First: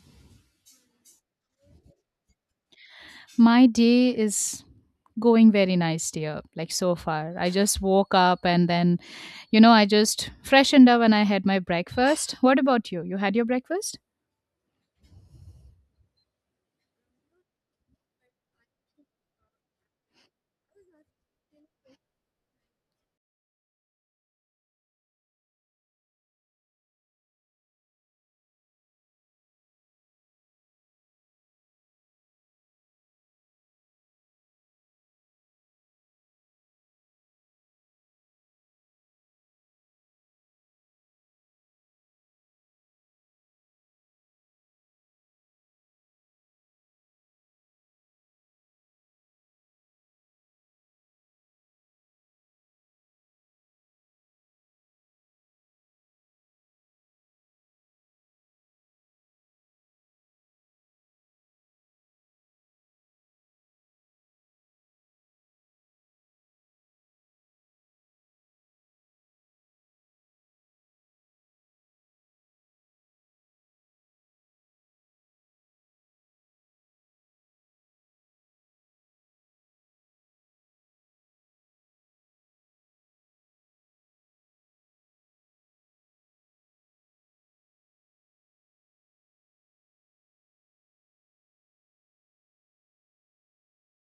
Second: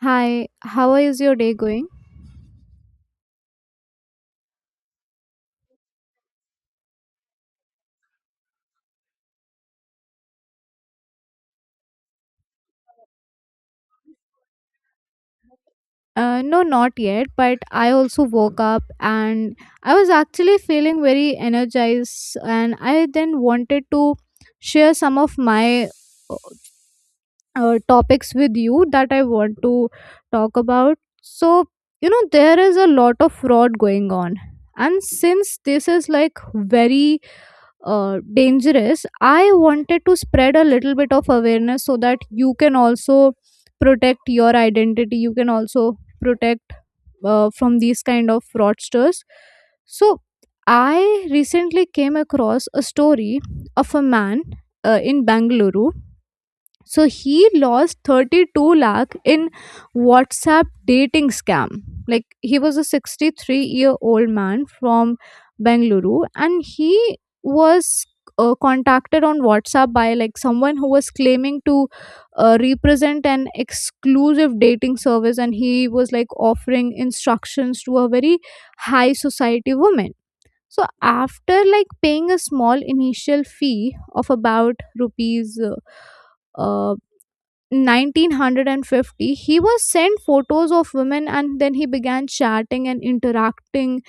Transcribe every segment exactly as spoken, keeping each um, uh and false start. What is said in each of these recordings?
Hi, how is your day going? My day is going very nice, dear. Like so far, I just woke up and then, you know, I just freshened up and I had my breakfast. What about you? You had your breakfast? Uh, no, not yet, but I also woke up and I was actually feeling very energized, and I then wanted to share some of my uh, uh, topics with you that I want to talk about. So, you know, there is a lot of fraud going on, and since this is like very uh, dangerous. I wanted to spread a little bit of awareness so that you can also protect your identity, you can also protect, uh, from these kind of fraudsters. So I recently came across a story of a man uh, in Bangalore. So he lost thirty-two lakh in WhatsApp dating scam. Like he was a sixty-three year old man from Bengaluru and he was uh, contacted on WhatsApp by like someone who was claiming to uh, represent an exclusive dating service, and he was like offering instructions to a very high society woman. So after like paying a small initial fee of about rupees uh, uh, one thousand nine hundred fifty, he was sent photos of women and then he began chatting and interacting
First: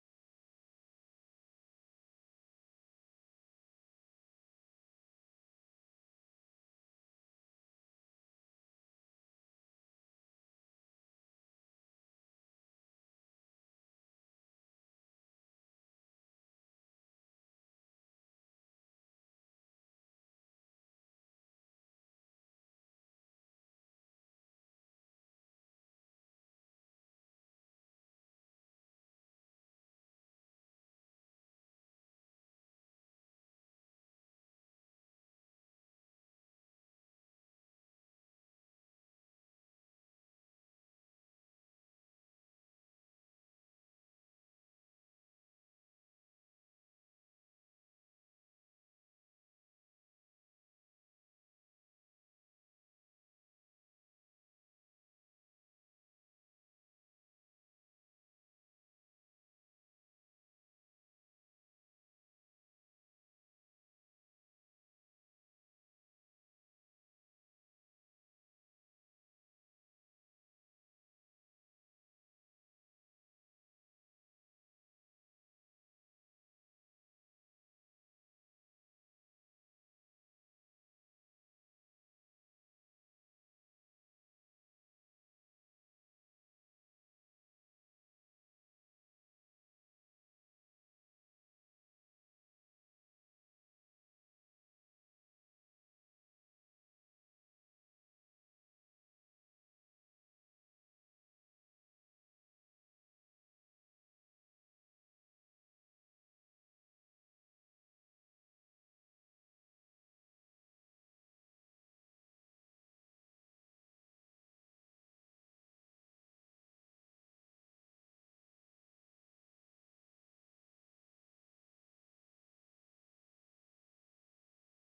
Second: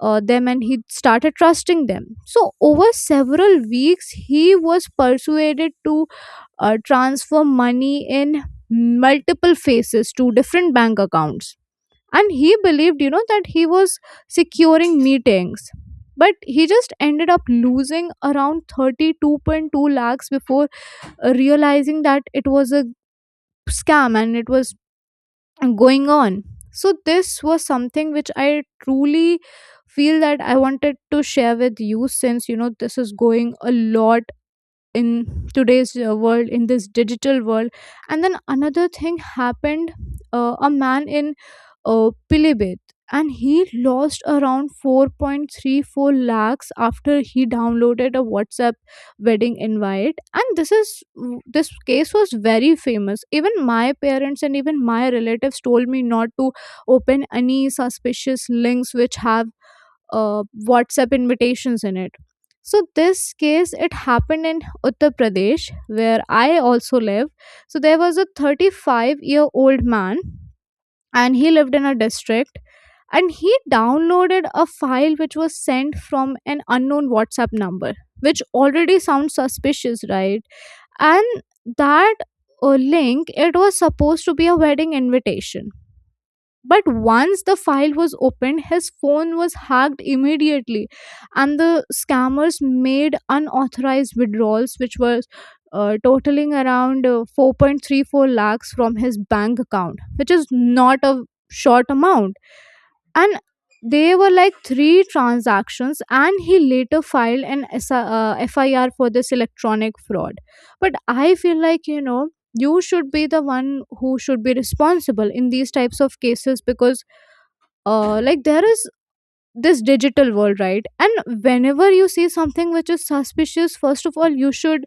uh, them, and he started trusting them. So over several weeks he was persuaded to uh, transfer money in multiple phases to different bank accounts, and he believed, you know, that he was securing meetings, but he just ended up losing around thirty-two point two lakhs before uh, realizing that it was a scam and it was going on. So this was something which I truly feel that I wanted to share with you, since you know this is going a lot in today's uh, world, in this digital world. And then another thing happened. Uh, a man in uh, Pilibhit, and he lost around four point three four lakhs after he downloaded a WhatsApp wedding invite. And this is this case was very famous. Even my parents and even my relatives told me not to open any suspicious links which have uh, WhatsApp invitations in it. So this case, it happened in Uttar Pradesh, where I also live. So there was a thirty-five year old man, and he lived in a district, and he downloaded a file which was sent from an unknown WhatsApp number, which already sounds suspicious, right? And that uh, link, it was supposed to be a wedding invitation, but once the file was opened, his phone was hacked immediately, and the scammers made unauthorized withdrawals, which was uh, totaling around uh, four point three four lakhs from his bank account, which is not a short amount. And they were like three transactions, and he later filed an S- I uh, F I R for this electronic fraud. But I feel like, you know, you should be the one who should be responsible in these types of cases because, uh, like, there is this digital world, right? And whenever you see something which is suspicious, first of all you should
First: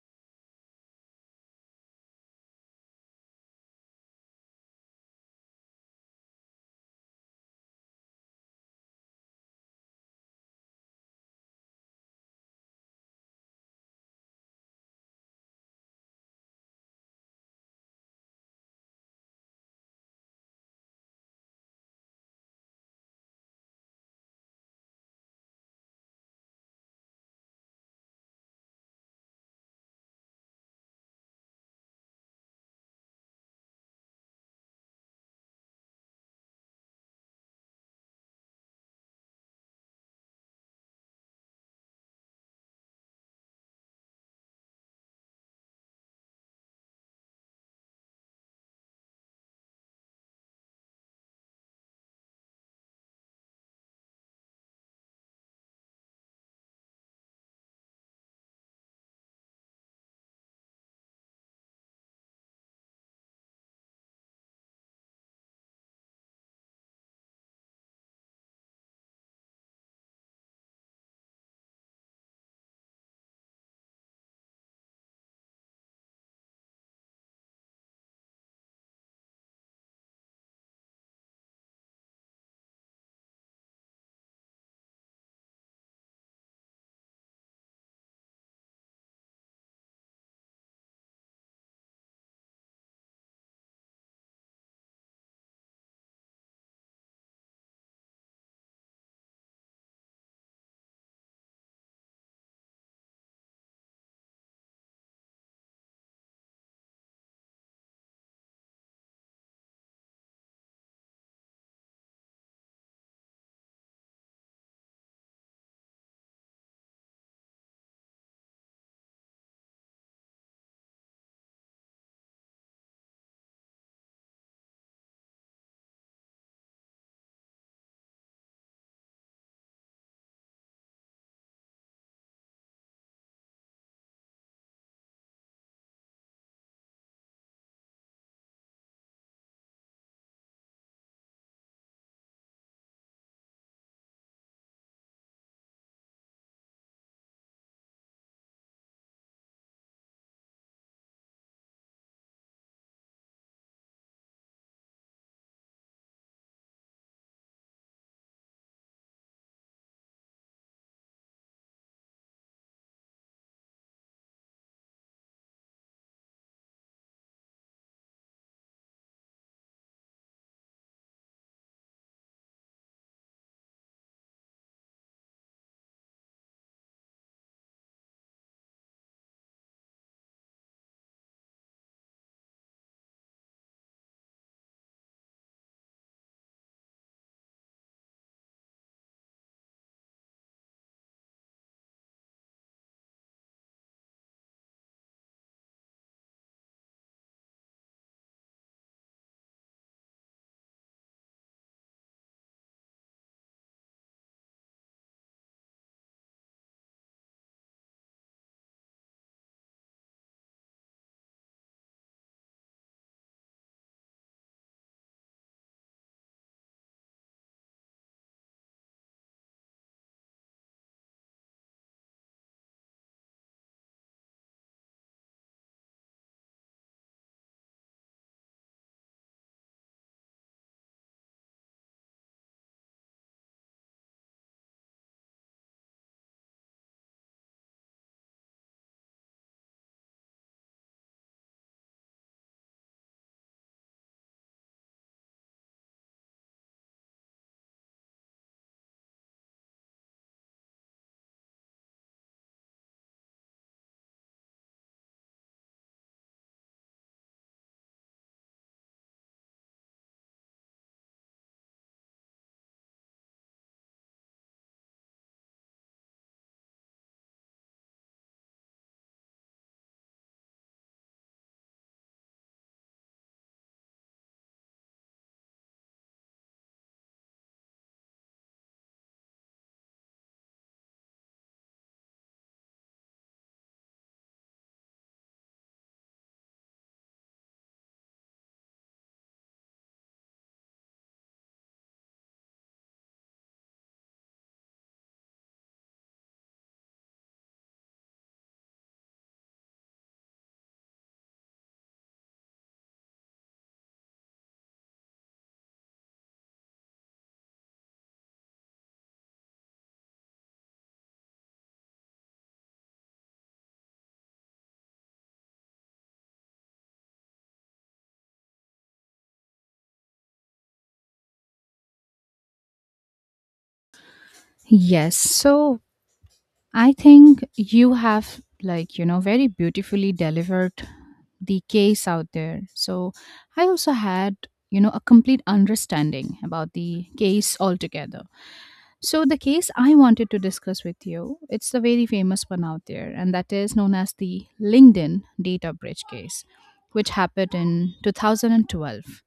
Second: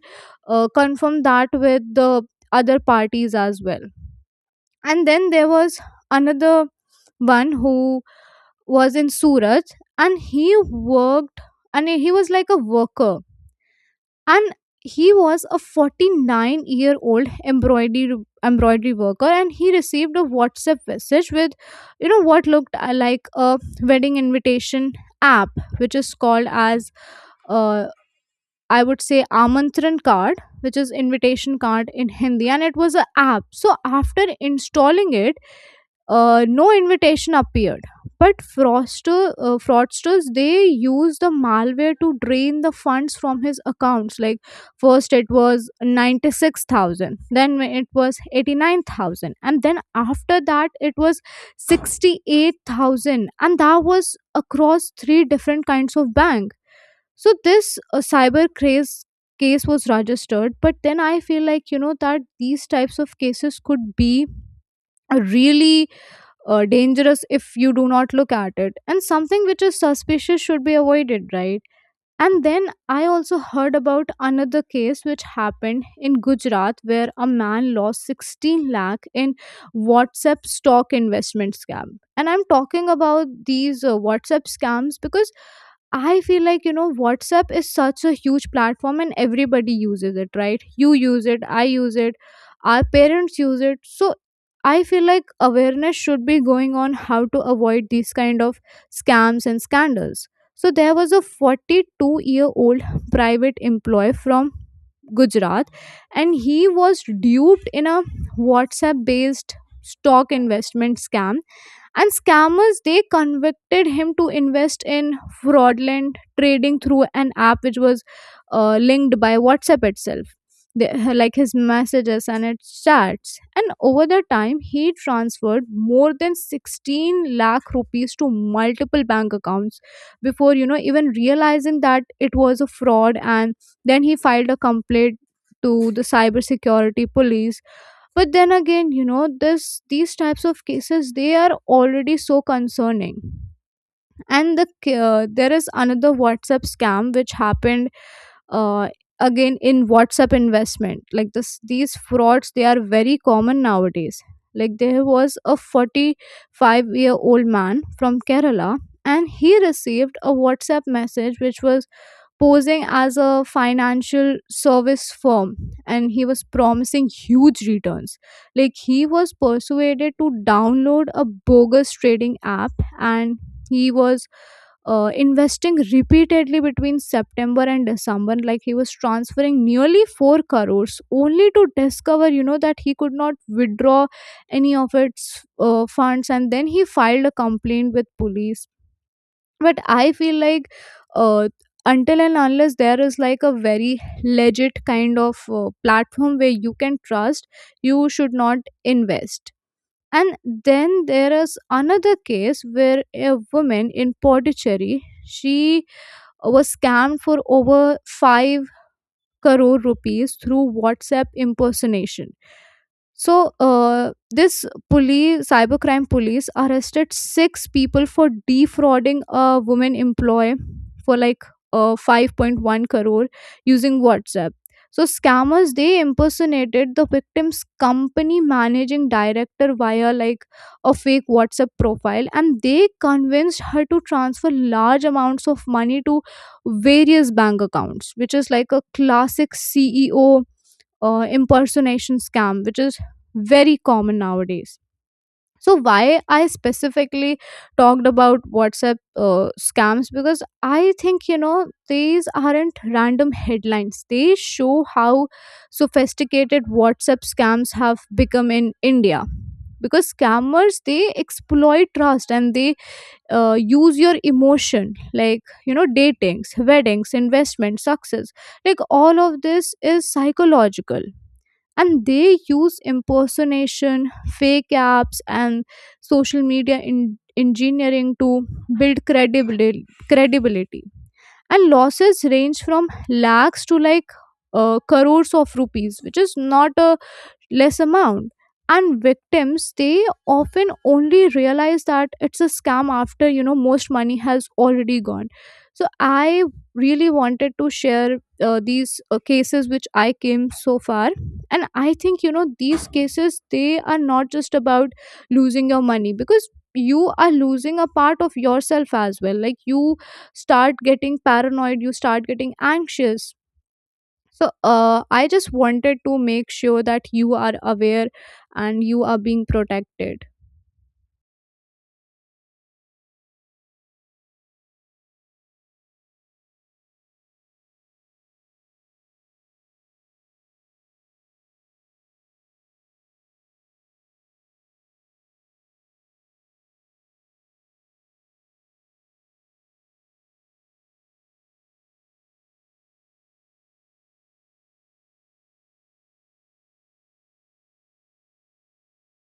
uh, confirm that with the other parties as well. And then there was another one who was in Surat, and he worked, and he was like a worker, and he was a forty-nine year old embroidery embroidery worker, and he received a WhatsApp message with, you know, what looked uh, like a wedding invitation app, which is called as, uh, I would say, Amantran card, which is invitation card in Hindi, and it was an app. So after installing it, uh, no invitation appeared. But fraudster, uh, fraudsters, they used the malware to drain the funds from his accounts. Like first it was ninety-six thousand, then it was eighty-nine thousand, and then after that it was sixty-eight thousand. And that was across three different kinds of bank. So this uh, cyber craze case was registered, but then I feel like, you know, that these types of cases could be really uh, dangerous if you do not look at it, and something which is suspicious should be avoided, right? And then I also heard about another case which happened in Gujarat, where a man lost sixteen lakh in WhatsApp stock investment scam. And I'm talking about these uh, WhatsApp scams because I feel like, you know, WhatsApp is such a huge platform and everybody uses it, right? You use it, I use it, our parents use it. So I feel like awareness should be going on how to avoid these kind of scams and scandals. So there was a forty-two year old private employee from Gujarat, and he was duped in a WhatsApp based stock investment scam, and scammers, they convicted him to invest in fraudulent trading through an app which was uh, linked by WhatsApp itself, the, like his messages and its chats, and over the time he transferred more than sixteen lakh rupees to multiple bank accounts before, you know, even realizing that it was a fraud. And then he filed a complaint to the cybersecurity police. But then again, you know, this these types of cases, they are already so concerning. And the ca- uh, there is another WhatsApp scam which happened, uh, again, in WhatsApp investment. Like this these frauds, they are very common nowadays. Like there was a forty-five year old man from Kerala, and he received a WhatsApp message which was posing as a financial service firm, and he was promising huge returns. Like he was persuaded to download a bogus trading app, and he was uh, investing repeatedly between September and December. Like he was transferring nearly four crores, only to discover, you know, that he could not withdraw any of its uh, funds. And then he filed a complaint with police. But I feel like, uh, until and unless there is like a very legit kind of uh, platform where you can trust, you should not invest. And then there is another case where a woman in Pondicherry, she uh, was scammed for over five crore rupees through WhatsApp impersonation. So, uh, this police, cybercrime police, arrested six people for defrauding a woman employee for like uh, five point one crore using WhatsApp. So scammers, they impersonated the victim's company managing director via like a fake WhatsApp profile, and they convinced her to transfer large amounts of money to various bank accounts, which is like a classic C E O uh, impersonation scam, which is very common nowadays. So why I specifically talked about WhatsApp uh, scams, because I think, you know, these aren't random headlines, they show how sophisticated WhatsApp scams have become in India. Because scammers, they exploit trust, and they uh, use your emotion, like, you know, datings, weddings, investment success. Like all of this is psychological, and they use impersonation, fake apps, and social media in- engineering to build credibility. credibility and losses range from lakhs to like uh, crores of rupees, which is not a less amount. And victims, they often only realize that it's a scam after, you know, most money has already gone. So I really wanted to share uh, these uh, cases which I came so far. And I think, you know, these cases, they are not just about losing your money, because you are losing a part of yourself as well. Like you start getting paranoid, you start getting anxious. So, uh, I just wanted to make sure that you are aware and you are being protected. Yes. So, I think you have, like, you know, very beautifully delivered the case out there. So I also had, you know, a complete understanding about the case altogether. So the case I wanted to discuss with you, it's the very famous one out there, and that is known as the LinkedIn data breach case, which happened in two thousand twelve.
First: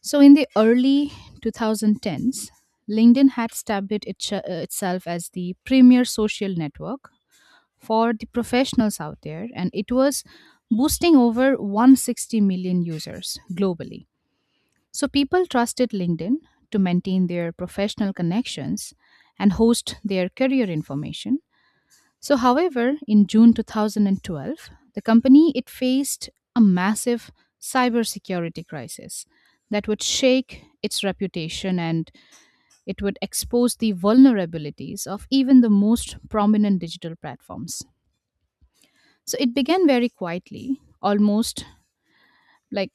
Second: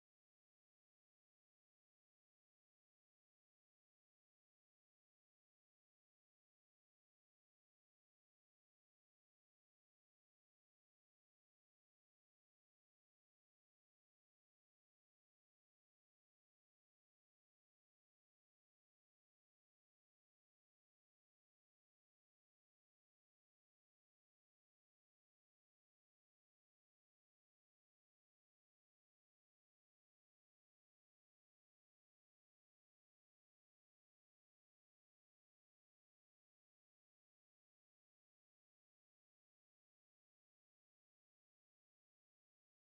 So in the early two thousand tens, LinkedIn had established itch- uh, itself as the premier social network for the professionals out there, and it was boosting over one hundred sixty million users globally. So people trusted LinkedIn to maintain their professional connections and host their career information. So however, in June two thousand twelve, the company it faced a massive cybersecurity crisis that would shake its reputation and it would expose the vulnerabilities of even the most prominent digital platforms. So it began very quietly, almost like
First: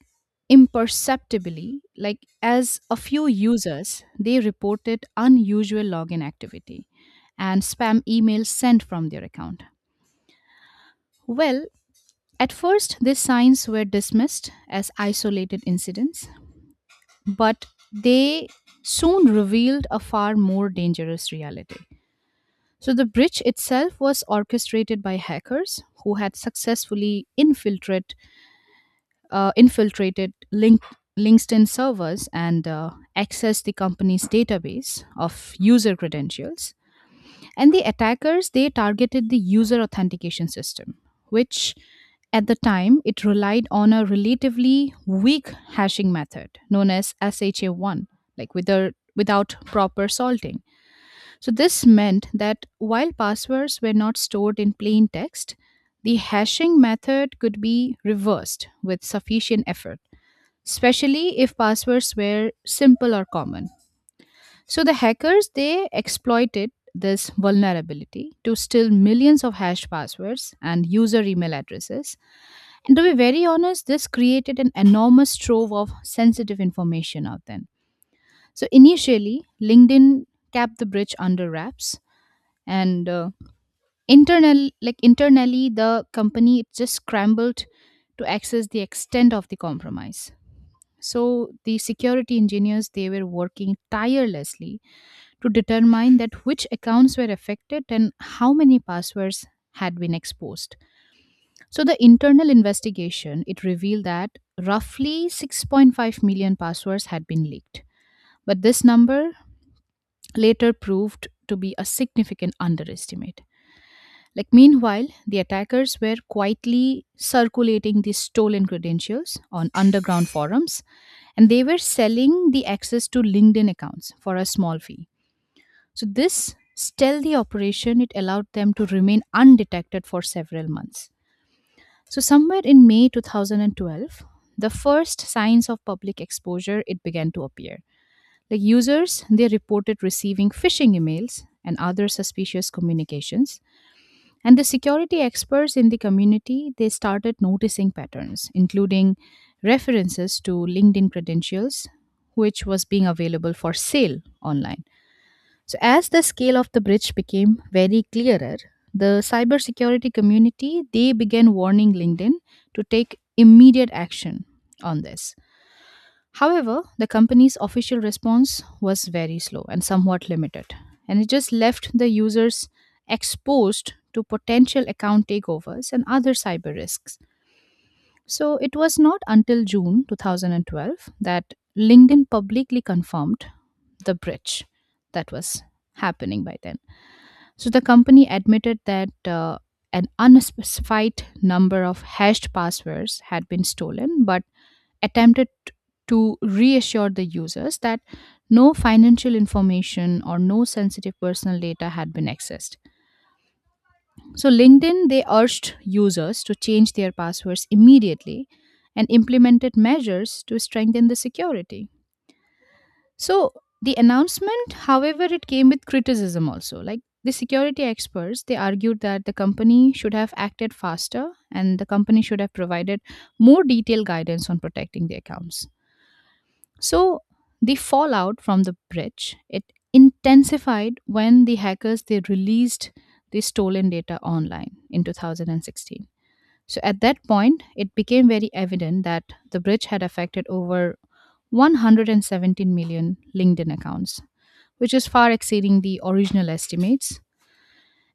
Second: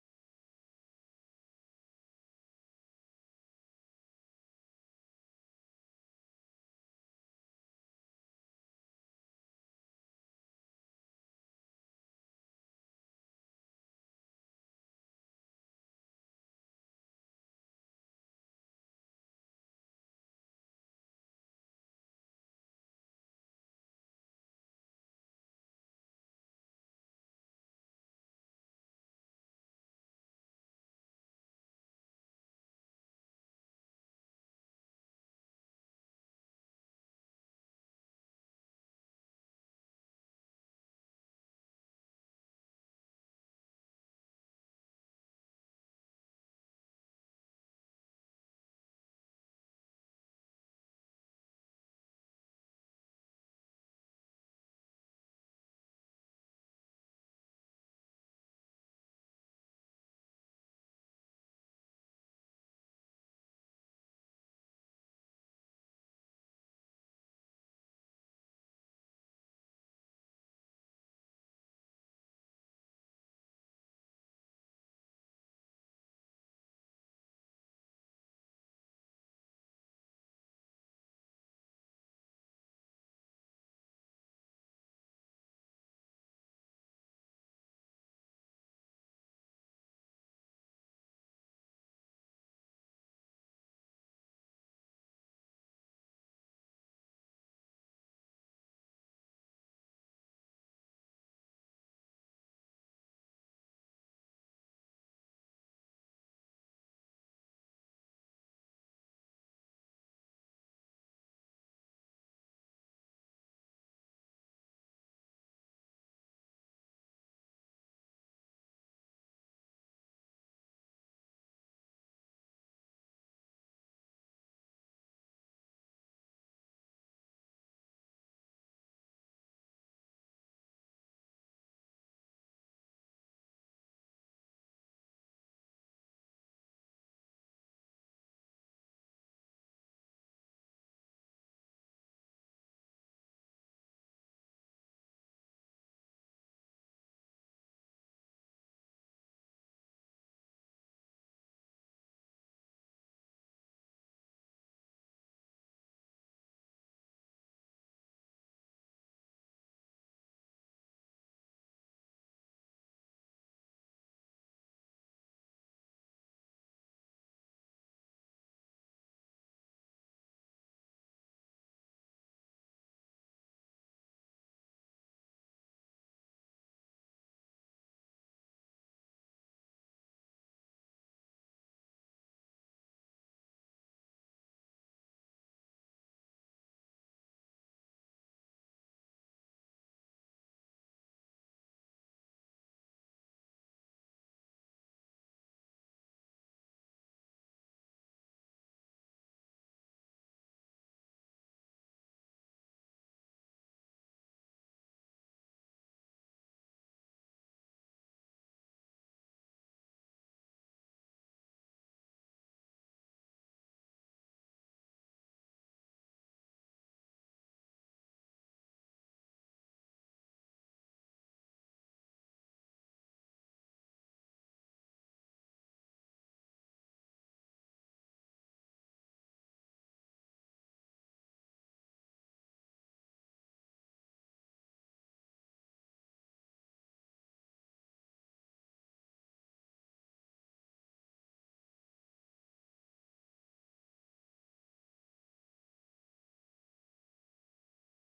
imperceptibly, like as a few users, they reported unusual login activity and spam emails sent from their account. Well, at first, these signs were dismissed as isolated incidents, but they soon revealed a far more dangerous reality. So, the breach itself was orchestrated by hackers who had successfully infiltrated uh, infiltrated Link- LinkedIn servers and uh, accessed the company's database of user credentials. And the attackers they targeted the user authentication system, which at the time it relied on a relatively weak hashing method known as S H A one, like wither- without proper salting. So this meant that while passwords were not stored in plain text, the hashing method could be reversed with sufficient effort, especially if passwords were simple or common. So the hackers they exploited this vulnerability to steal millions of hashed passwords and user email addresses. And to be very honest, this created an enormous trove of sensitive information out then. So initially, LinkedIn kept the breach under wraps, and uh, internal like internally, the company it just scrambled to access the extent of the compromise. So the security engineers they were working tirelessly to determine that which accounts were affected and how many passwords had been exposed. So the internal investigation it revealed that roughly six point five million passwords had been leaked. But this number later proved to be a significant underestimate. Like meanwhile, the attackers were quietly circulating these stolen credentials on underground forums and they were selling the access to LinkedIn accounts for a small fee. So this stealthy operation it allowed them to remain undetected for several months. So somewhere in May two thousand twelve, the first signs of public exposure it began to appear. Like users, they reported receiving phishing emails and other suspicious communications, and the security experts in the community, they started noticing patterns, including references to LinkedIn credentials, which was being available for sale online. So as the scale of the breach became very clearer, the cybersecurity community, they began warning LinkedIn to take immediate action on this. However, the company's official response was very slow and somewhat limited, and it just left the users exposed to potential account takeovers and other cyber risks. So it was not until June two thousand twelve that LinkedIn publicly confirmed the breach that was happening by then. So the company admitted that uh, an unspecified number of hashed passwords had been stolen, but attempted to reassure the users that no financial information or no sensitive personal data had been accessed. So LinkedIn they urged users to change their passwords immediately and implemented measures to strengthen the security. So the announcement, however, it came with criticism also. Like the security experts, they argued that the company should have acted faster and the company should have provided more detailed guidance on protecting the accounts. So the fallout from the breach it intensified when the hackers they released the stolen data online in two thousand sixteen. So at that point, it became very evident that the breach had affected over one hundred seventeen million LinkedIn accounts, which is far exceeding the original estimates.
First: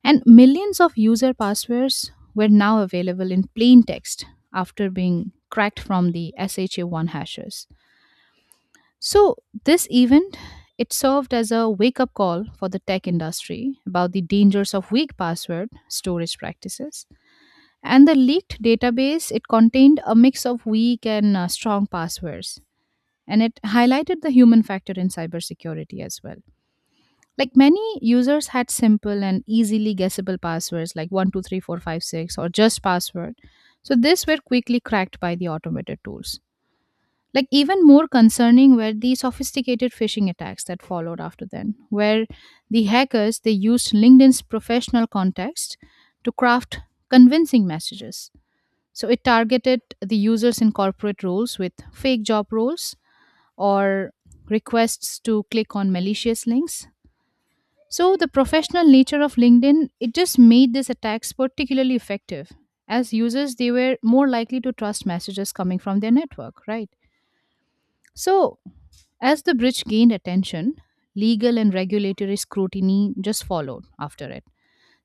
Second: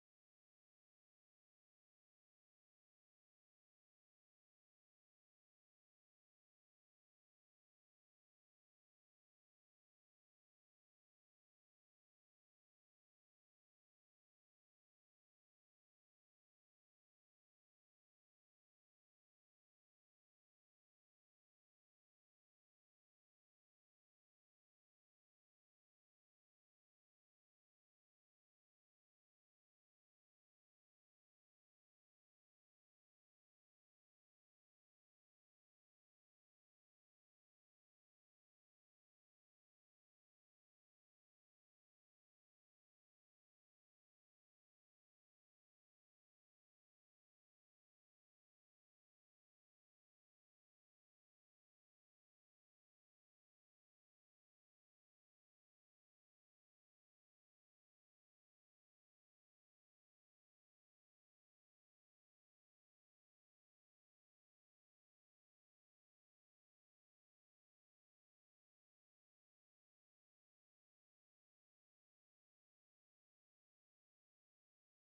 And millions of user passwords were now available in plain text after being cracked from the S H A one hashes. So, this event it served as a wake-up call for the tech industry about the dangers of weak password storage practices. And the leaked database it contained a mix of weak and uh, strong passwords, and it highlighted the human factor in cybersecurity as well. Like many users had simple and easily guessable passwords like one two three four five six or just password. So these were quickly cracked by the automated tools. Like even more concerning were the sophisticated phishing attacks that followed after then, where the hackers they used LinkedIn's professional context to craft convincing messages. So it targeted the users in corporate roles with fake job roles or requests to click on malicious links. So the professional nature of LinkedIn it just made these attacks particularly effective, as users they were more likely to trust messages coming from their network, right? So as the bridge gained attention, legal and regulatory scrutiny just followed after it.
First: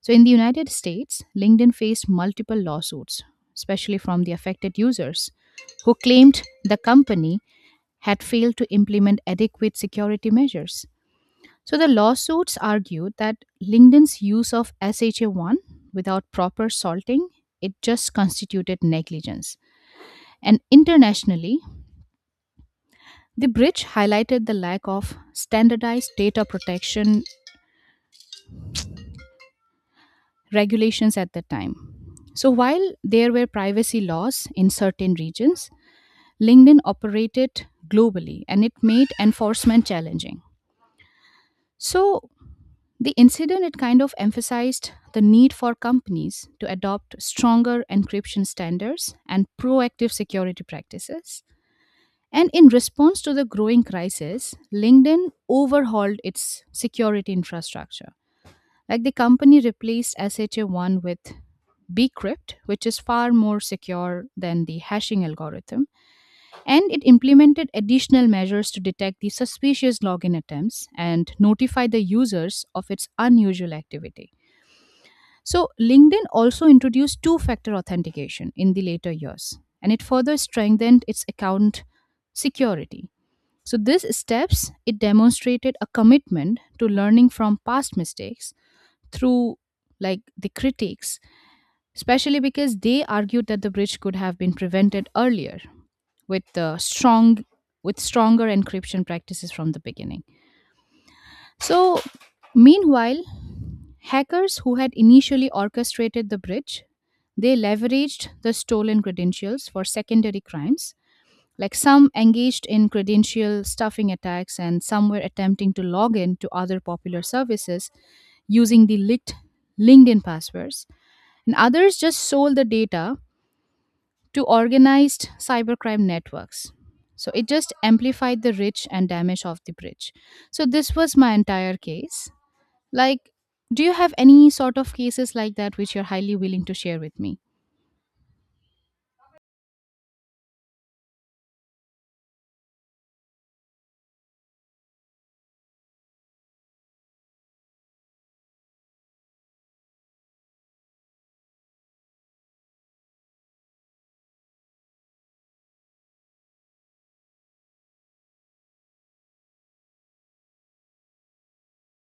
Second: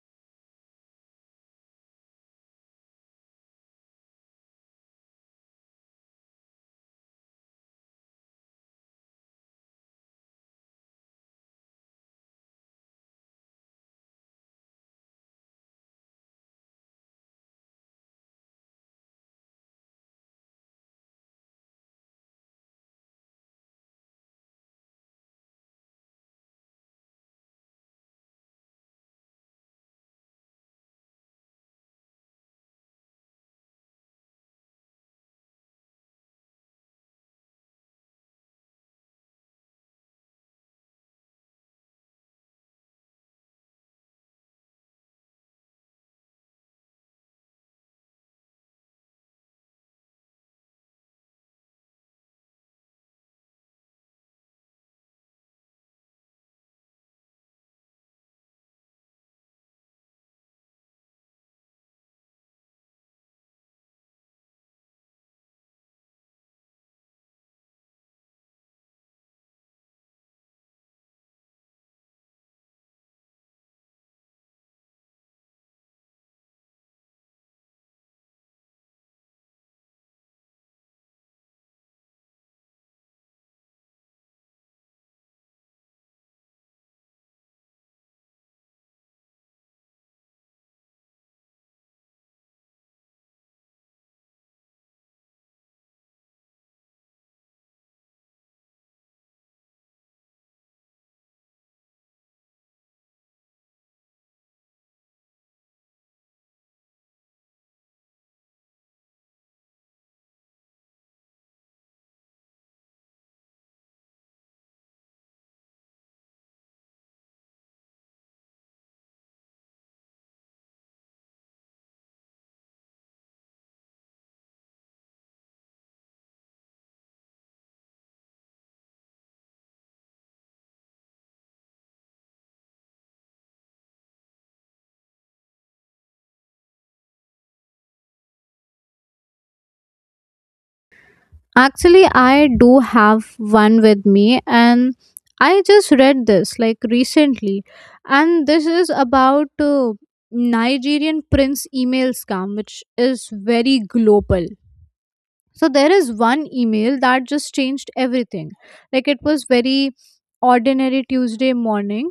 So, in the United States, LinkedIn faced multiple lawsuits, especially from the affected users who claimed the company had failed to implement adequate security measures. So, the lawsuits argued that LinkedIn's use of S H A one without proper salting it just constituted negligence. And internationally, the bridge highlighted the lack of standardized data protection regulations at the time. So while there were privacy laws in certain regions, LinkedIn operated globally and it made enforcement challenging. So the incident it kind of emphasized the need for companies to adopt stronger encryption standards and proactive security practices. And in response to the growing crisis, LinkedIn overhauled its security infrastructure. Like the company replaced S H A one with bcrypt, which is far more secure than the hashing algorithm, and it implemented additional measures to detect the suspicious login attempts and notify the users of its unusual activity. So LinkedIn also introduced two factor authentication in the later years and it further strengthened its account security. So these steps it demonstrated a commitment to learning from past mistakes through like the critics, especially because they argued that the breach could have been prevented earlier with the strong with stronger encryption practices from the beginning. So meanwhile, hackers who had initially orchestrated the breach, they leveraged the stolen credentials for secondary crimes. Like some engaged in credential stuffing attacks and some were attempting to log in to other popular services using the leaked LinkedIn passwords and others just sold the data to organized cybercrime networks. So it just amplified the rich and damage of the bridge. So this was my entire case. Like, do you have any sort of cases like that which you're highly willing to share with me? Actually, I do have one with me, and I just read this like recently, and this is about, uh, Nigerian prince email scam, which is very global. So there is one email that just changed everything. Like it was very ordinary Tuesday morning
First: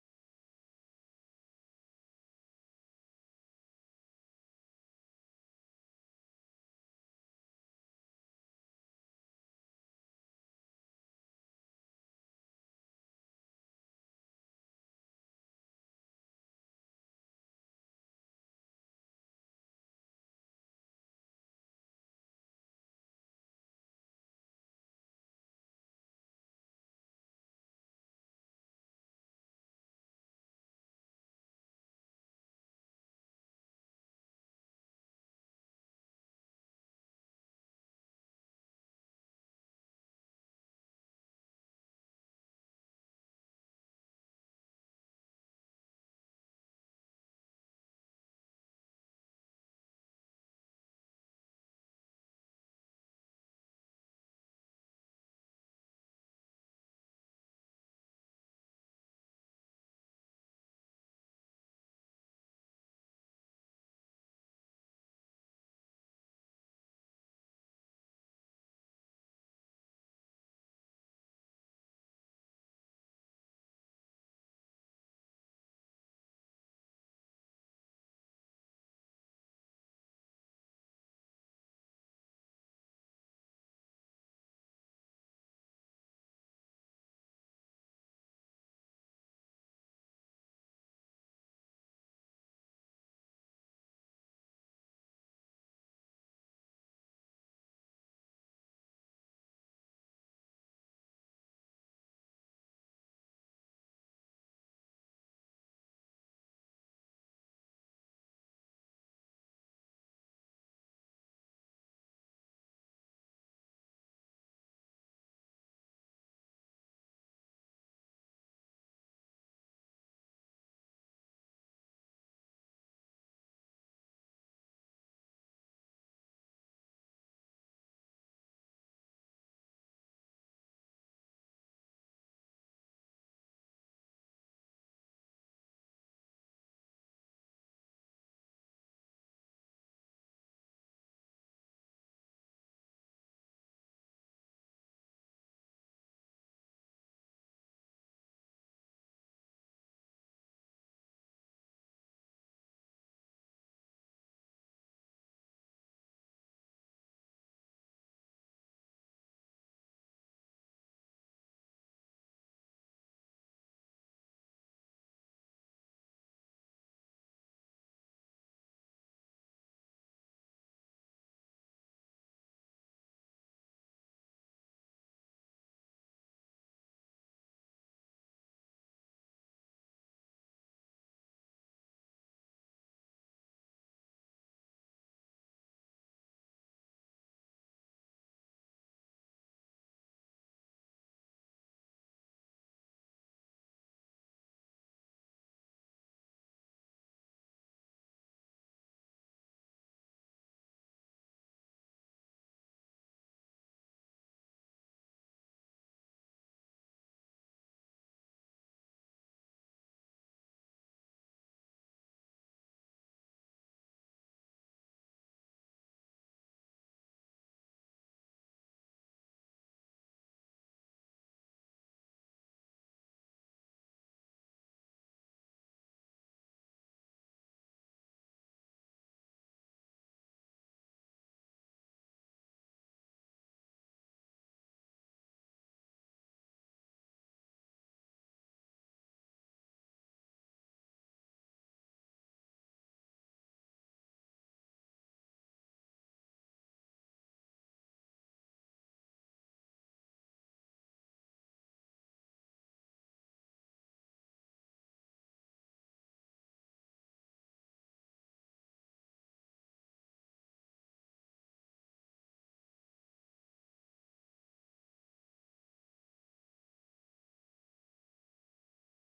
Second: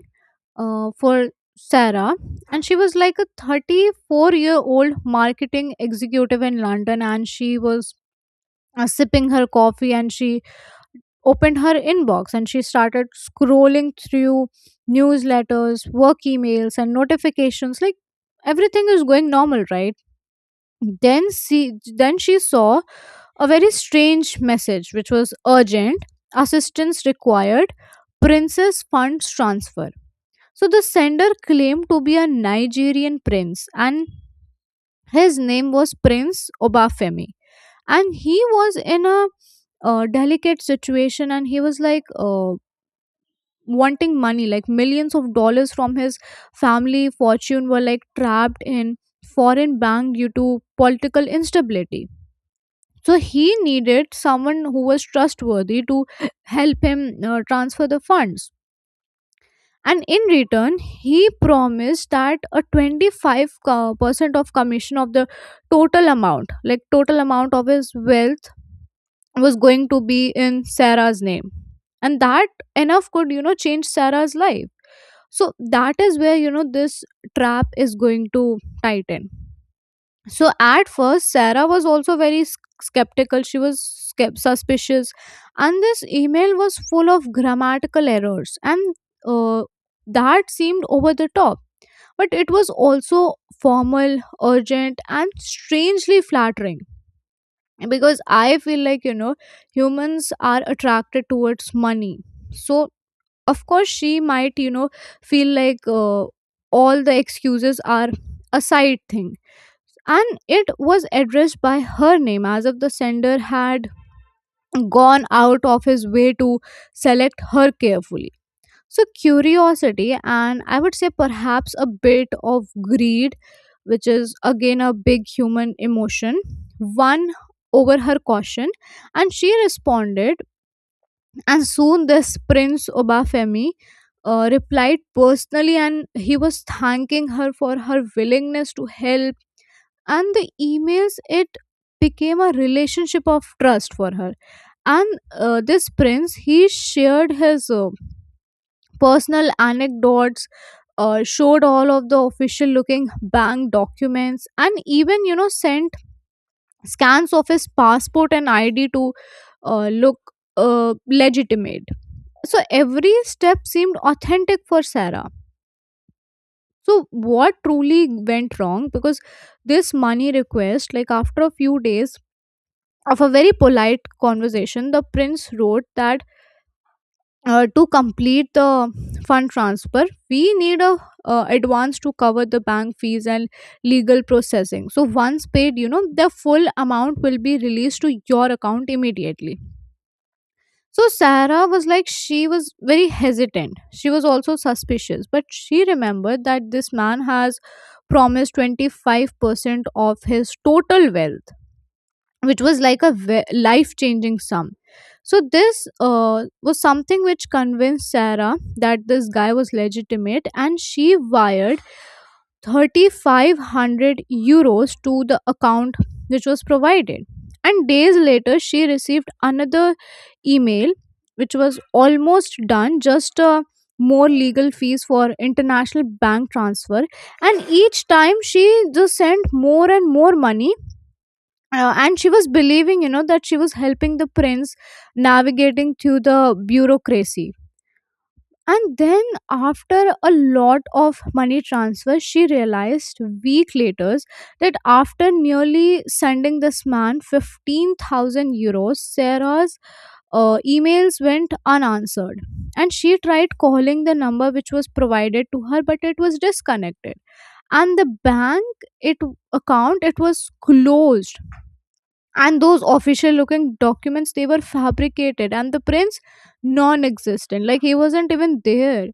uh, for Sarah, and she was like a thirty-four year old marketing executive in London, and she was uh, sipping her coffee, and she opened her inbox, and she started scrolling through newsletters, work emails, and notifications. Like everything is going normal, right? Then she then she saw a very strange message, which was urgent, assistance required, princess funds transfer. So the sender claimed to be a Nigerian prince, and his name was Prince Obafemi. And he was in a uh, delicate situation, and he was like, uh, wanting money, like millions of dollars from his family fortune were like trapped in foreign bank due to political instability. So he needed someone who was trustworthy to help him uh, transfer the funds. And in return, he promised that a twenty-five co- percent of commission of the total amount, like total amount of his wealth, was going to be in Sarah's name. And that enough could, you know, change Sarah's life. So that is where, you know, this trap is going to tighten. So at first, Sarah was also very s- skeptical. She was skep- suspicious, and this email was full of grammatical errors, and uh, that seemed over the top. But it was also formal, urgent, and strangely flattering, because I feel like, you know, humans are attracted towards money. So of course, she might you know feel like uh, all the excuses are a side thing, and it was addressed by her name as if the sender had gone out of his way to select her carefully. So curiosity, and I would say perhaps a bit of greed, which is again a big human emotion, won over her caution, and she responded. And soon, this Prince Obafemi. Uh, replied personally, and he was thanking her for her willingness to help, and the emails it became a relationship of trust for her. And uh, this prince, he shared his uh, personal anecdotes, uh, showed all of the official looking bank documents, and even you know sent scans of his passport and id to uh, look uh, legitimate. So every step seemed authentic for Sarah. So what truly went wrong? Because this money request, like after a few days of a very polite conversation, the prince wrote that uh, to complete the fund transfer, we need a uh, advance to cover the bank fees and legal processing. So once paid, you know, the full amount will be released to your account immediately. So Sarah was like, she was very hesitant. She was also suspicious, but she remembered that this man has promised twenty-five percent of his total wealth, which was like a life-changing sum. So this uh, was something which convinced Sarah that this guy was legitimate, and she wired three thousand five hundred euros to the account which was provided. And days later, she received another email, which was almost done, just uh, more legal fees for international bank transfer. And each time, she just sent more and more money. Uh, and she was believing, you know that she was helping the prince, navigating through the bureaucracy. And then, after a lot of money transfers, she realized, week later, that after nearly sending this man fifteen thousand euros, Sarah's uh, emails went unanswered. And she tried calling the number which was provided to her, but it was disconnected. And the bank it account it was closed, and those official looking documents, they were fabricated, and the prince non-existent, like he wasn't even there.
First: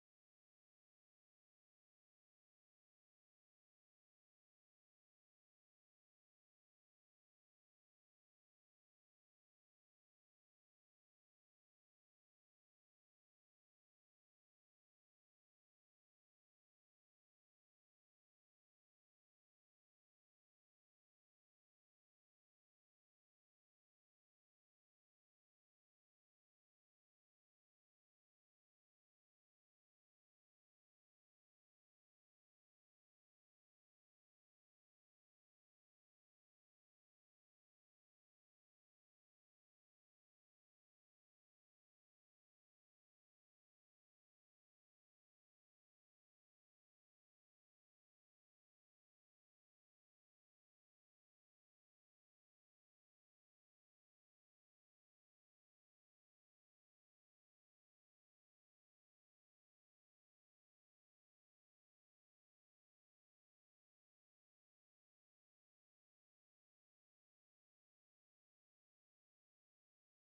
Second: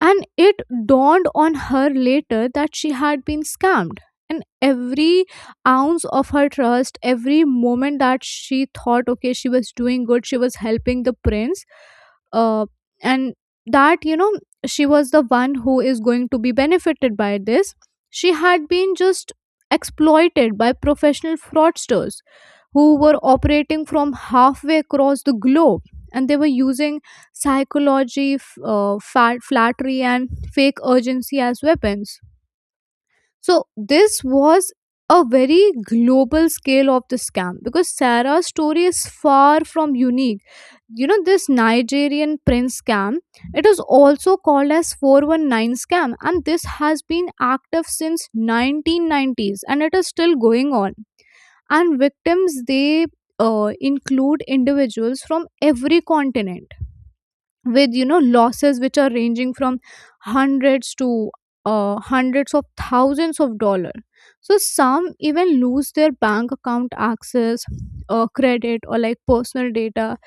And it dawned on her later that she had been scammed. And every ounce of her trust, every moment that she thought, okay, she was doing good, she was helping the prince, uh, and that you know she was the one who is going to be benefited by this, she had been just exploited by professional fraudsters who were operating from halfway across the globe. And they were using psychology, f- uh, fat, flattery, and fake urgency as weapons. So this was a very global scale of the scam, because Sarah's story is far from unique. you know this Nigerian prince scam, it is also called as four one nine scam, and this has been active since nineteen nineties, and it is still going on. And victims, they uh, include individuals from every continent, with you know losses which are ranging from hundreds to uh, hundreds of thousands of dollar. So some even lose their bank account access, uh, credit, or like personal data.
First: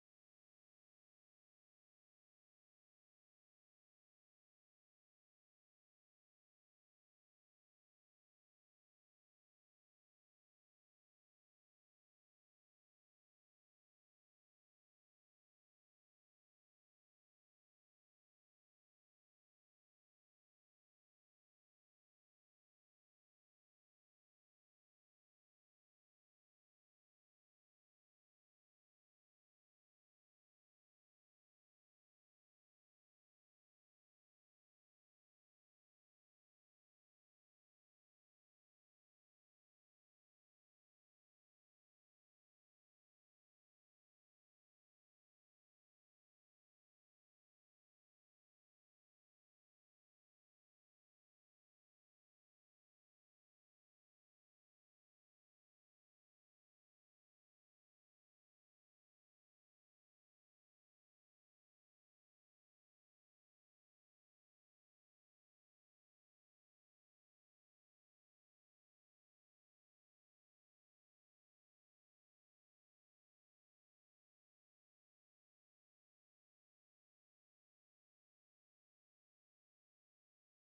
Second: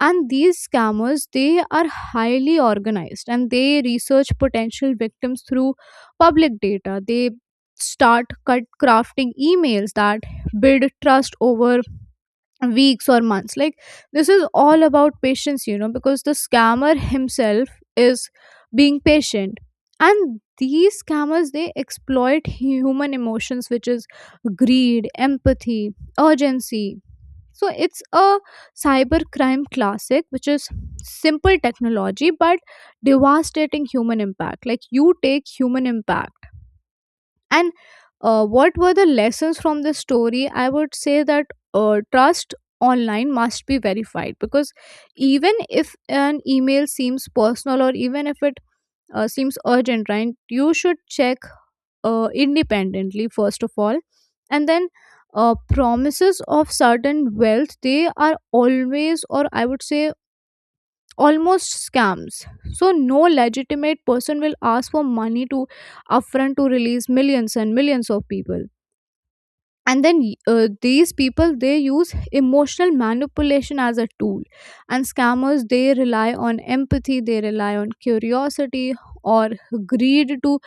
And these scammers, they are highly organized, and they research potential victims through public data. They start cut crafting emails that build trust over weeks or months. Like this is all about patience, you know because the scammer himself is being patient. And these scammers, they exploit human emotions, which is greed, empathy, urgency. So it's a cybercrime classic, which is simple technology but devastating human impact. Like you take human impact. And uh, what were the lessons from this story? I would say that uh, trust online must be verified, because even if an email seems personal, or even if it uh, seems urgent, right? You should check uh, independently, first of all. And then uh, promises of certain wealth, they are always, or I would say almost, scams. So no legitimate person will ask for money to upfront to release millions and millions of people. And then y- uh, these people, they use emotional manipulation as a tool. And scammers, they rely on empathy, they rely on curiosity, or greed, to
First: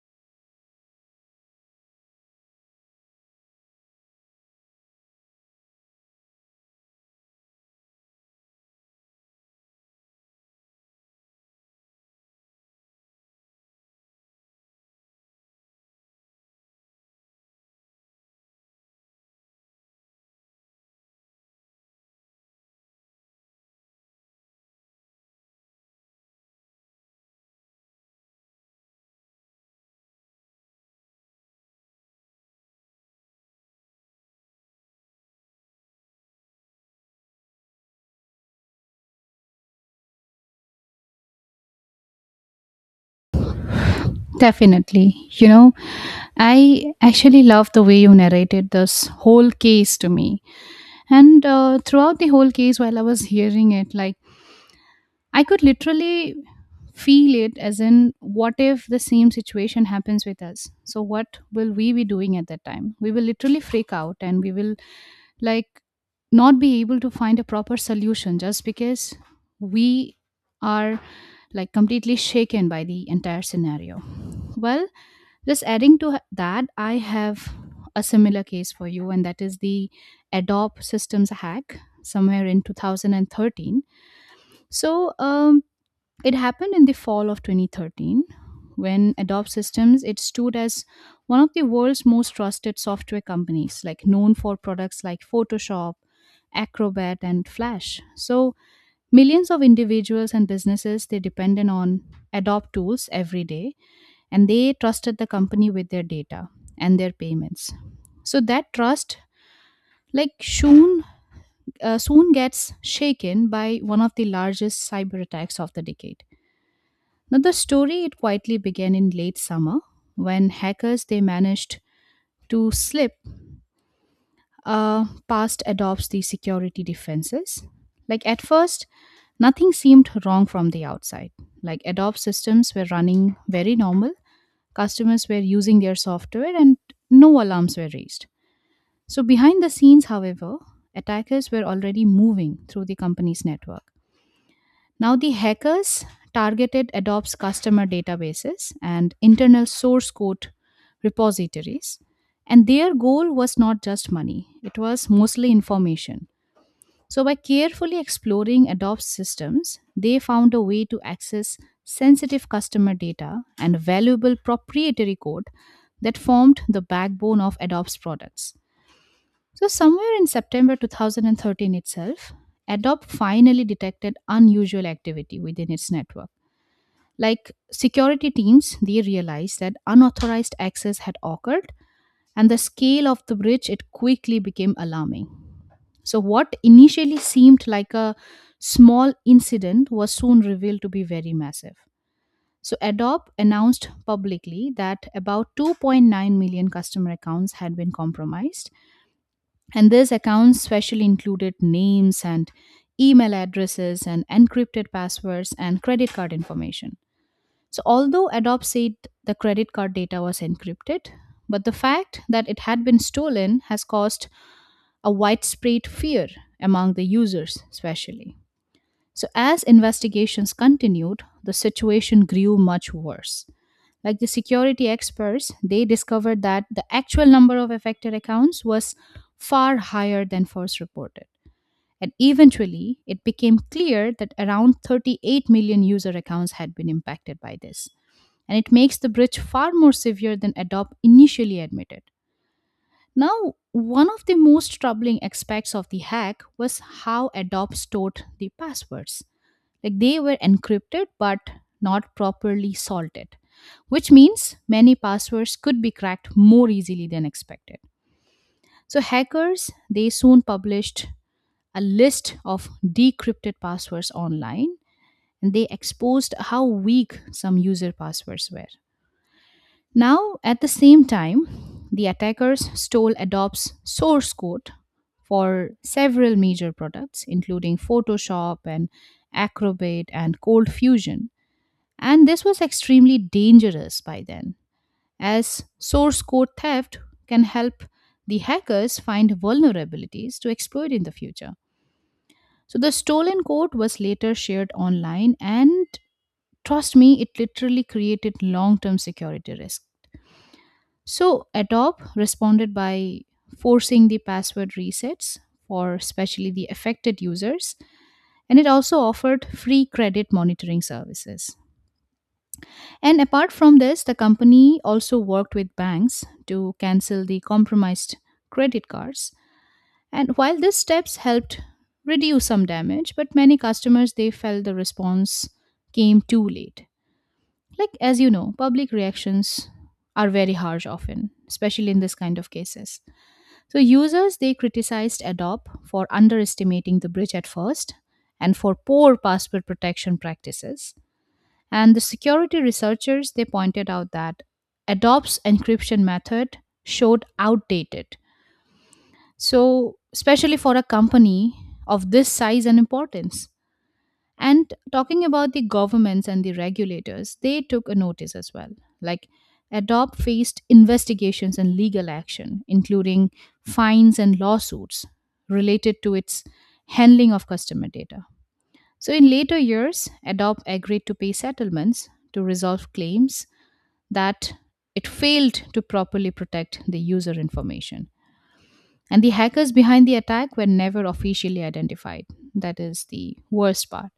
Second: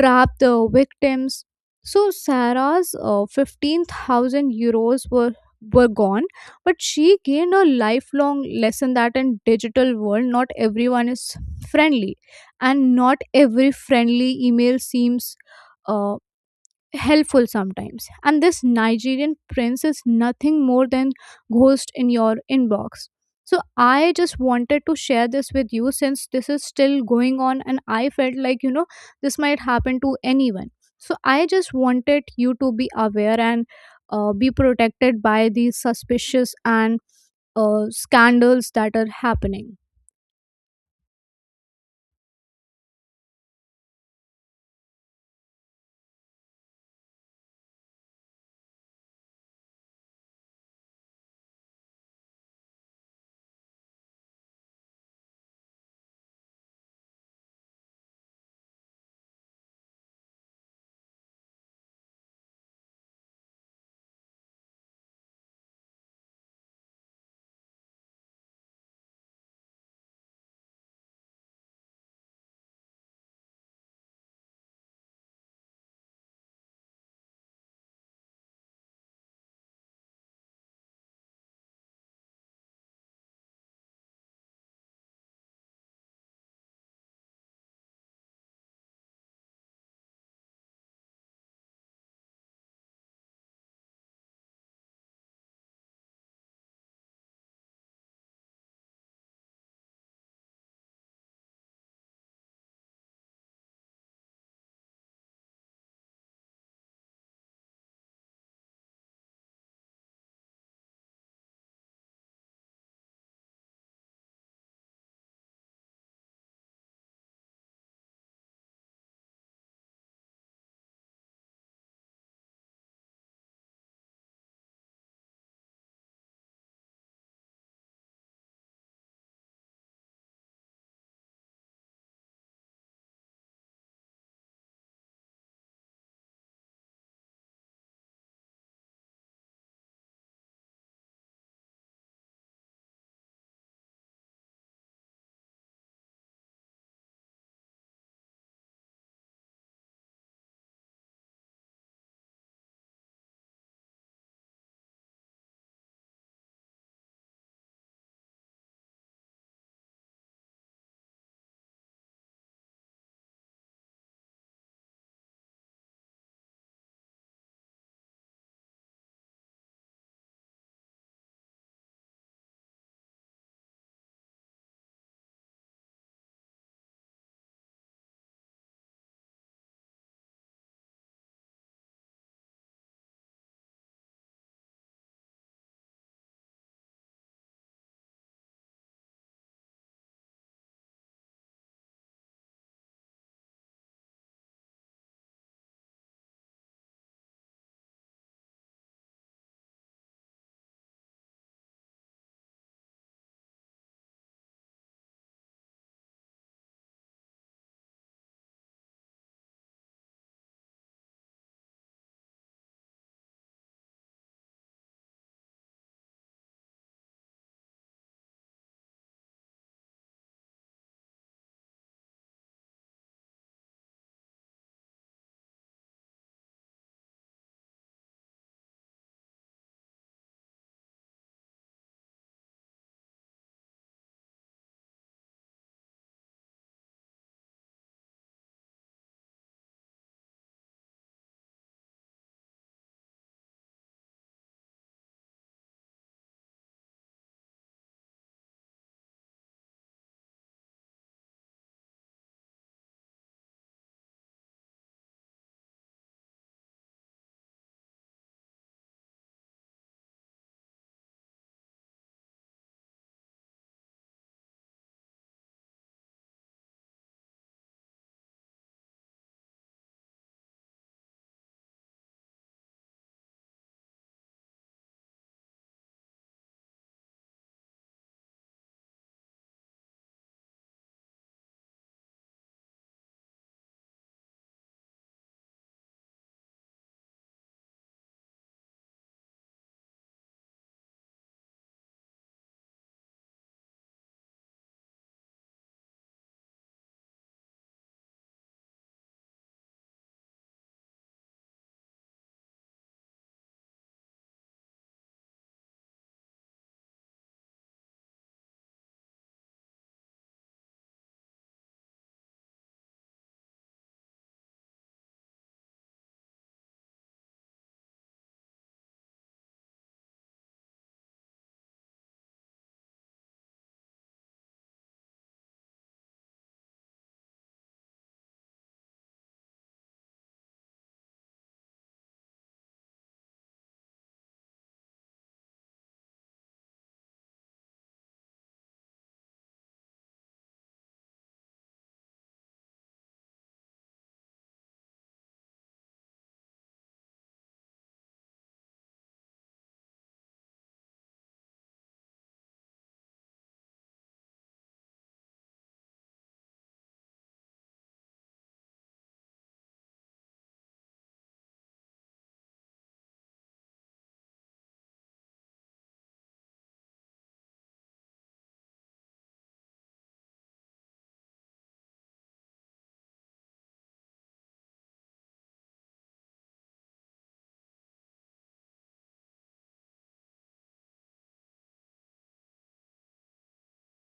trap the victims. So Sarah's uh, fifteen thousand euros were were gone, but she gained a lifelong lesson, that in digital world, not everyone is friendly, and not every friendly email seems uh, helpful sometimes. And this Nigerian prince is nothing more than ghost in your inbox. So I just wanted to share this with you, since this is still going on, and I felt like you know this might happen to anyone. So I just wanted you to be aware, and uh, be protected by these suspicious and uh, scandals that are happening. Definitely. You know, I actually love the way you narrated this whole case to me. And uh, throughout the whole case, while I was hearing it, like I could literally feel it as in what if the same situation happens with us? So what will we be doing at that time? We will literally freak out and we will like not be able to find a proper solution just because we are like completely shaken by the entire scenario. Well, just adding to h- that, I have a similar case for you, and that is the Adobe systems hack somewhere in two thousand thirteen. So, um, it happened in the fall of twenty thirteen when Adobe Systems it stood as one of the world's most trusted software companies, like known for products like Photoshop, Acrobat and Flash. So millions of individuals and businesses they depended on Adobe tools every day and they trusted the company with their data and their payments. So that trust like soon uh, soon gets shaken by one of the largest cyber attacks of the decade. Now the story it quietly began in late summer when hackers they managed to slip uh, past adopts the security defenses. Like at first, nothing seemed wrong from the outside. Like Adobe systems were running very normal, customers were using their software, and no alarms were raised. So behind the scenes, however, attackers were already moving through the company's network. Now, the hackers targeted adopts customer databases and internal source code repositories. And their goal was not just money, it was mostly information. So, by carefully exploring Adobe's systems, they found a way to access sensitive customer data and valuable proprietary code that formed the backbone of Adobe's products. So, somewhere in September two thousand thirteen itself, Adobe finally detected unusual activity within its network. Like security teams, they realized that unauthorized access had occurred, and the scale of the breach it quickly became alarming. So, what initially seemed like a small incident was soon revealed to be very massive. So, Adobe announced publicly that about two point nine million customer accounts had been compromised, and this accounts specially included names and email addresses and encrypted passwords and credit card information. So, although Adobe said the credit card data was encrypted, but the fact that it had been stolen has caused a widespread fear among the users, especially. So, as investigations continued, the situation grew much worse. Like the security experts, they discovered that the actual number of affected accounts was far higher than first reported. And eventually, it became clear that around thirty-eight million user accounts had been impacted by this. And it makes the breach far more severe than Adobe initially admitted. Now, one of the most troubling aspects of the hack was how Adobe stored the passwords. Like they were encrypted but not properly salted, which means many passwords could be cracked more easily than expected. So hackers, they soon published a list of decrypted passwords online and they exposed how weak some user passwords were. Now, at the same time, the attackers stole Adobe's source code for several major products, including Photoshop and Acrobat and Cold Fusion. And this was extremely dangerous by then, as source code theft can help the hackers find vulnerabilities to exploit in the future. So the stolen code was later shared online, and trust me, it literally created long term security risk. So Adobe responded by forcing the password resets for especially the affected users, and it also offered free credit monitoring services. And apart from this, the company also worked with banks to cancel the compromised credit cards. And while these steps helped reduce some damage, but many customers they felt the response came too late. Like as you know, public reactions are very harsh often, especially in this kind of cases. So users they criticized Adobe for underestimating the bridge at first and for poor password protection practices and the security researchers they pointed out that Adobe's encryption method showed outdated. So, especially for a company of this size and importance. And talking about the governments and the regulators, they took a notice as well. Like Adobe faced investigations and legal action, including fines and lawsuits related to its handling of customer data. So, in later years, Adobe agreed to pay settlements to resolve claims that it failed to properly protect the user information. And the hackers behind the attack were never officially identified. That is the worst part.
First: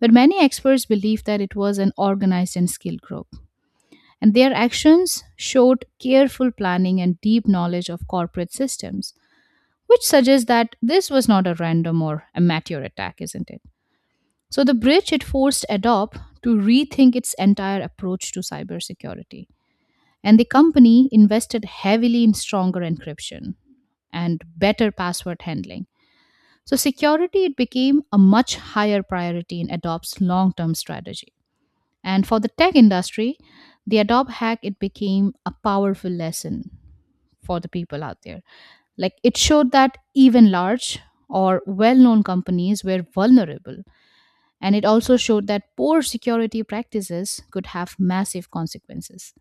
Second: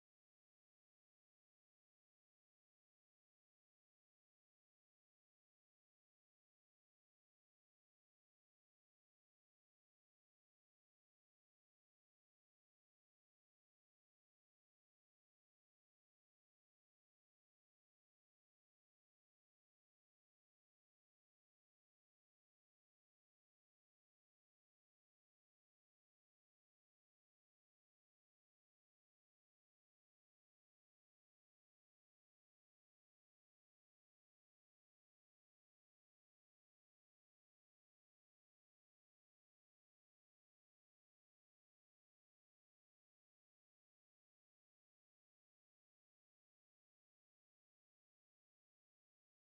But many experts believe that it was an organized and skilled group. And their actions showed careful planning and deep knowledge of corporate systems, which suggests that this was not a random or amateur attack, isn't it? So the breach it forced Adobe to rethink its entire approach to cybersecurity. And the company invested heavily in stronger encryption and better password handling. So security it became a much higher priority in Adobe's long-term strategy. And for the tech industry, the Adobe hack it became a powerful lesson for the people out there. Like it showed that even large or well known companies were vulnerable. And it also showed that poor security practices could have massive consequences.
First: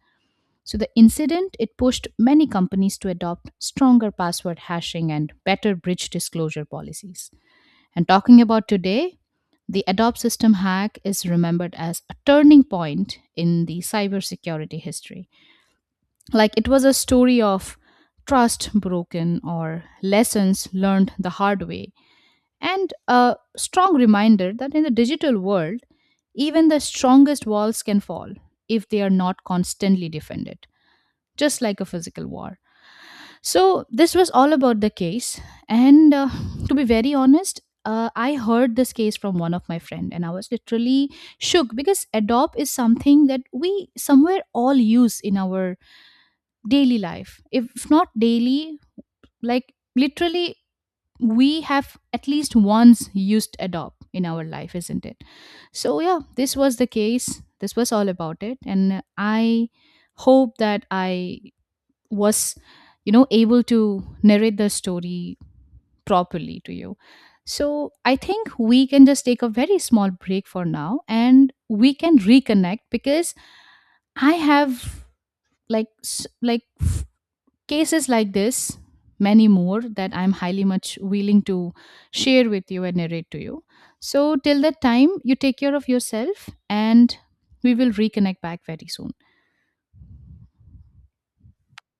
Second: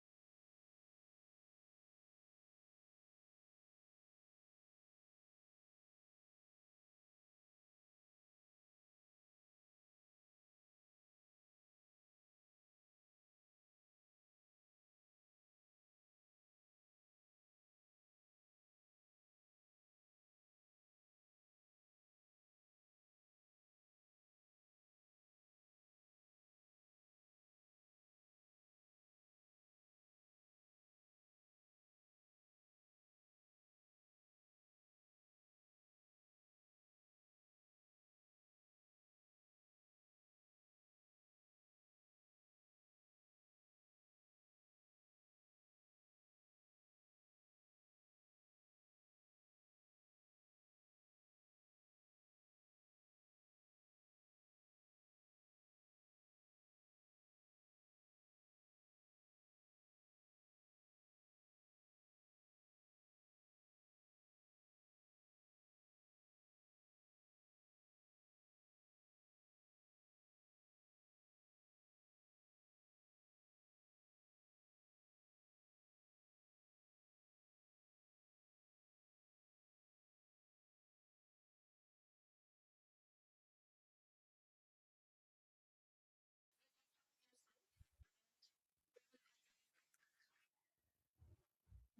So the incident it pushed many companies to adopt stronger password hashing and better breach disclosure policies. And talking about today, the Adobe system hack is remembered as a turning point in the cybersecurity history. Like it was a story of trust broken or lessons learned the hard way, and a strong reminder that in the digital world, even the strongest walls can fall if they are not constantly defended just like a physical war. So this was all about the case. And uh, to be very honest, uh, I heard this case from one of my friend, and I was literally shook because adopt is something that we somewhere all use in our daily life. If not daily, like literally, we have at least once used adopt in our life, isn't it? So yeah, this was the case. This was all about it, and I hope that I was you know able to narrate the story properly to you. So I think we can just take a very small break for now, and we can reconnect because I have like s- like f- cases like this many more that I'm highly much willing to share with you and narrate to you. So till that time, you take care of yourself and we will reconnect back very soon.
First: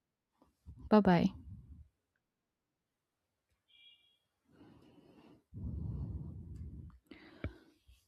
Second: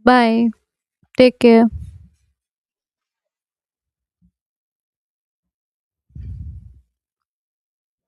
Bye. Bye bye. Take care.